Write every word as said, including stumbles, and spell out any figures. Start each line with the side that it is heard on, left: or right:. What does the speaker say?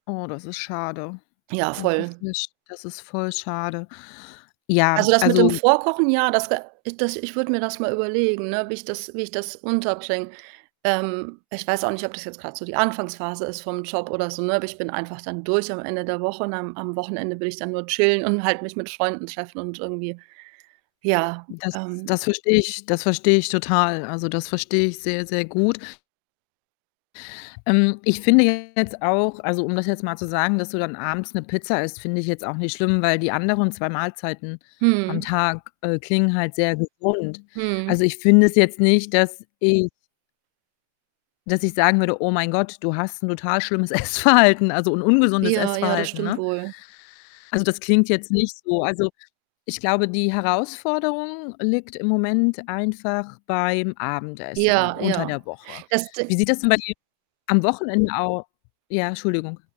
left: Oh, das ist schade.
right: Ja,
left: Das ist
right: voll.
left: nicht das ist voll schade.
right: Also,
left: Ja,
right: das mit dem
left: also
right: Vorkochen, ja, das ge das ich würde mir das mal überlegen, ne, wie ich das wie ich das unterbringe. Ähm, ich weiß auch nicht, ob das jetzt grad so die Anfangsphase ist vom Job oder so, ne? Aber ich bin einfach dann durch am Ende der Woche und am am Wochenende will ich dann nur chillen und halt mich mit Freunden treffen und irgendwie, ja,
left: Das
right: ähm
left: das verstehe ich das verstehe ich total. Also, das verstehe ich sehr, sehr gut. Ähm, ich finde jetzt auch also, um das jetzt mal zu sagen, dass du dann abends 'ne Pizza isst, finde ich jetzt auch nicht schlimm, weil die anderen zwei Mahlzeiten am
right: Mhm.
left: Tag, äh, klingen halt sehr gesund. Also,
right: Mhm.
left: ich finde es jetzt nicht, dass ich dass ich sagen würde: „Oh mein Gott, du hast 'n total schlimmes Essverhalten, also, un ungesundes
right: Ja, ja, das
left: Essverhalten,
right: stimmt
left: ne?“
right: wohl.
left: Also, das klingt jetzt nicht so. Also, ich glaube, die Herausforderung liegt im Moment einfach beim Abendessen
right: Ja,
left: unter der
right: ja.
left: Woche.
right: Das Di
left: Wie sieht das denn bei dir am Wochenende au ja, Entschuldigung.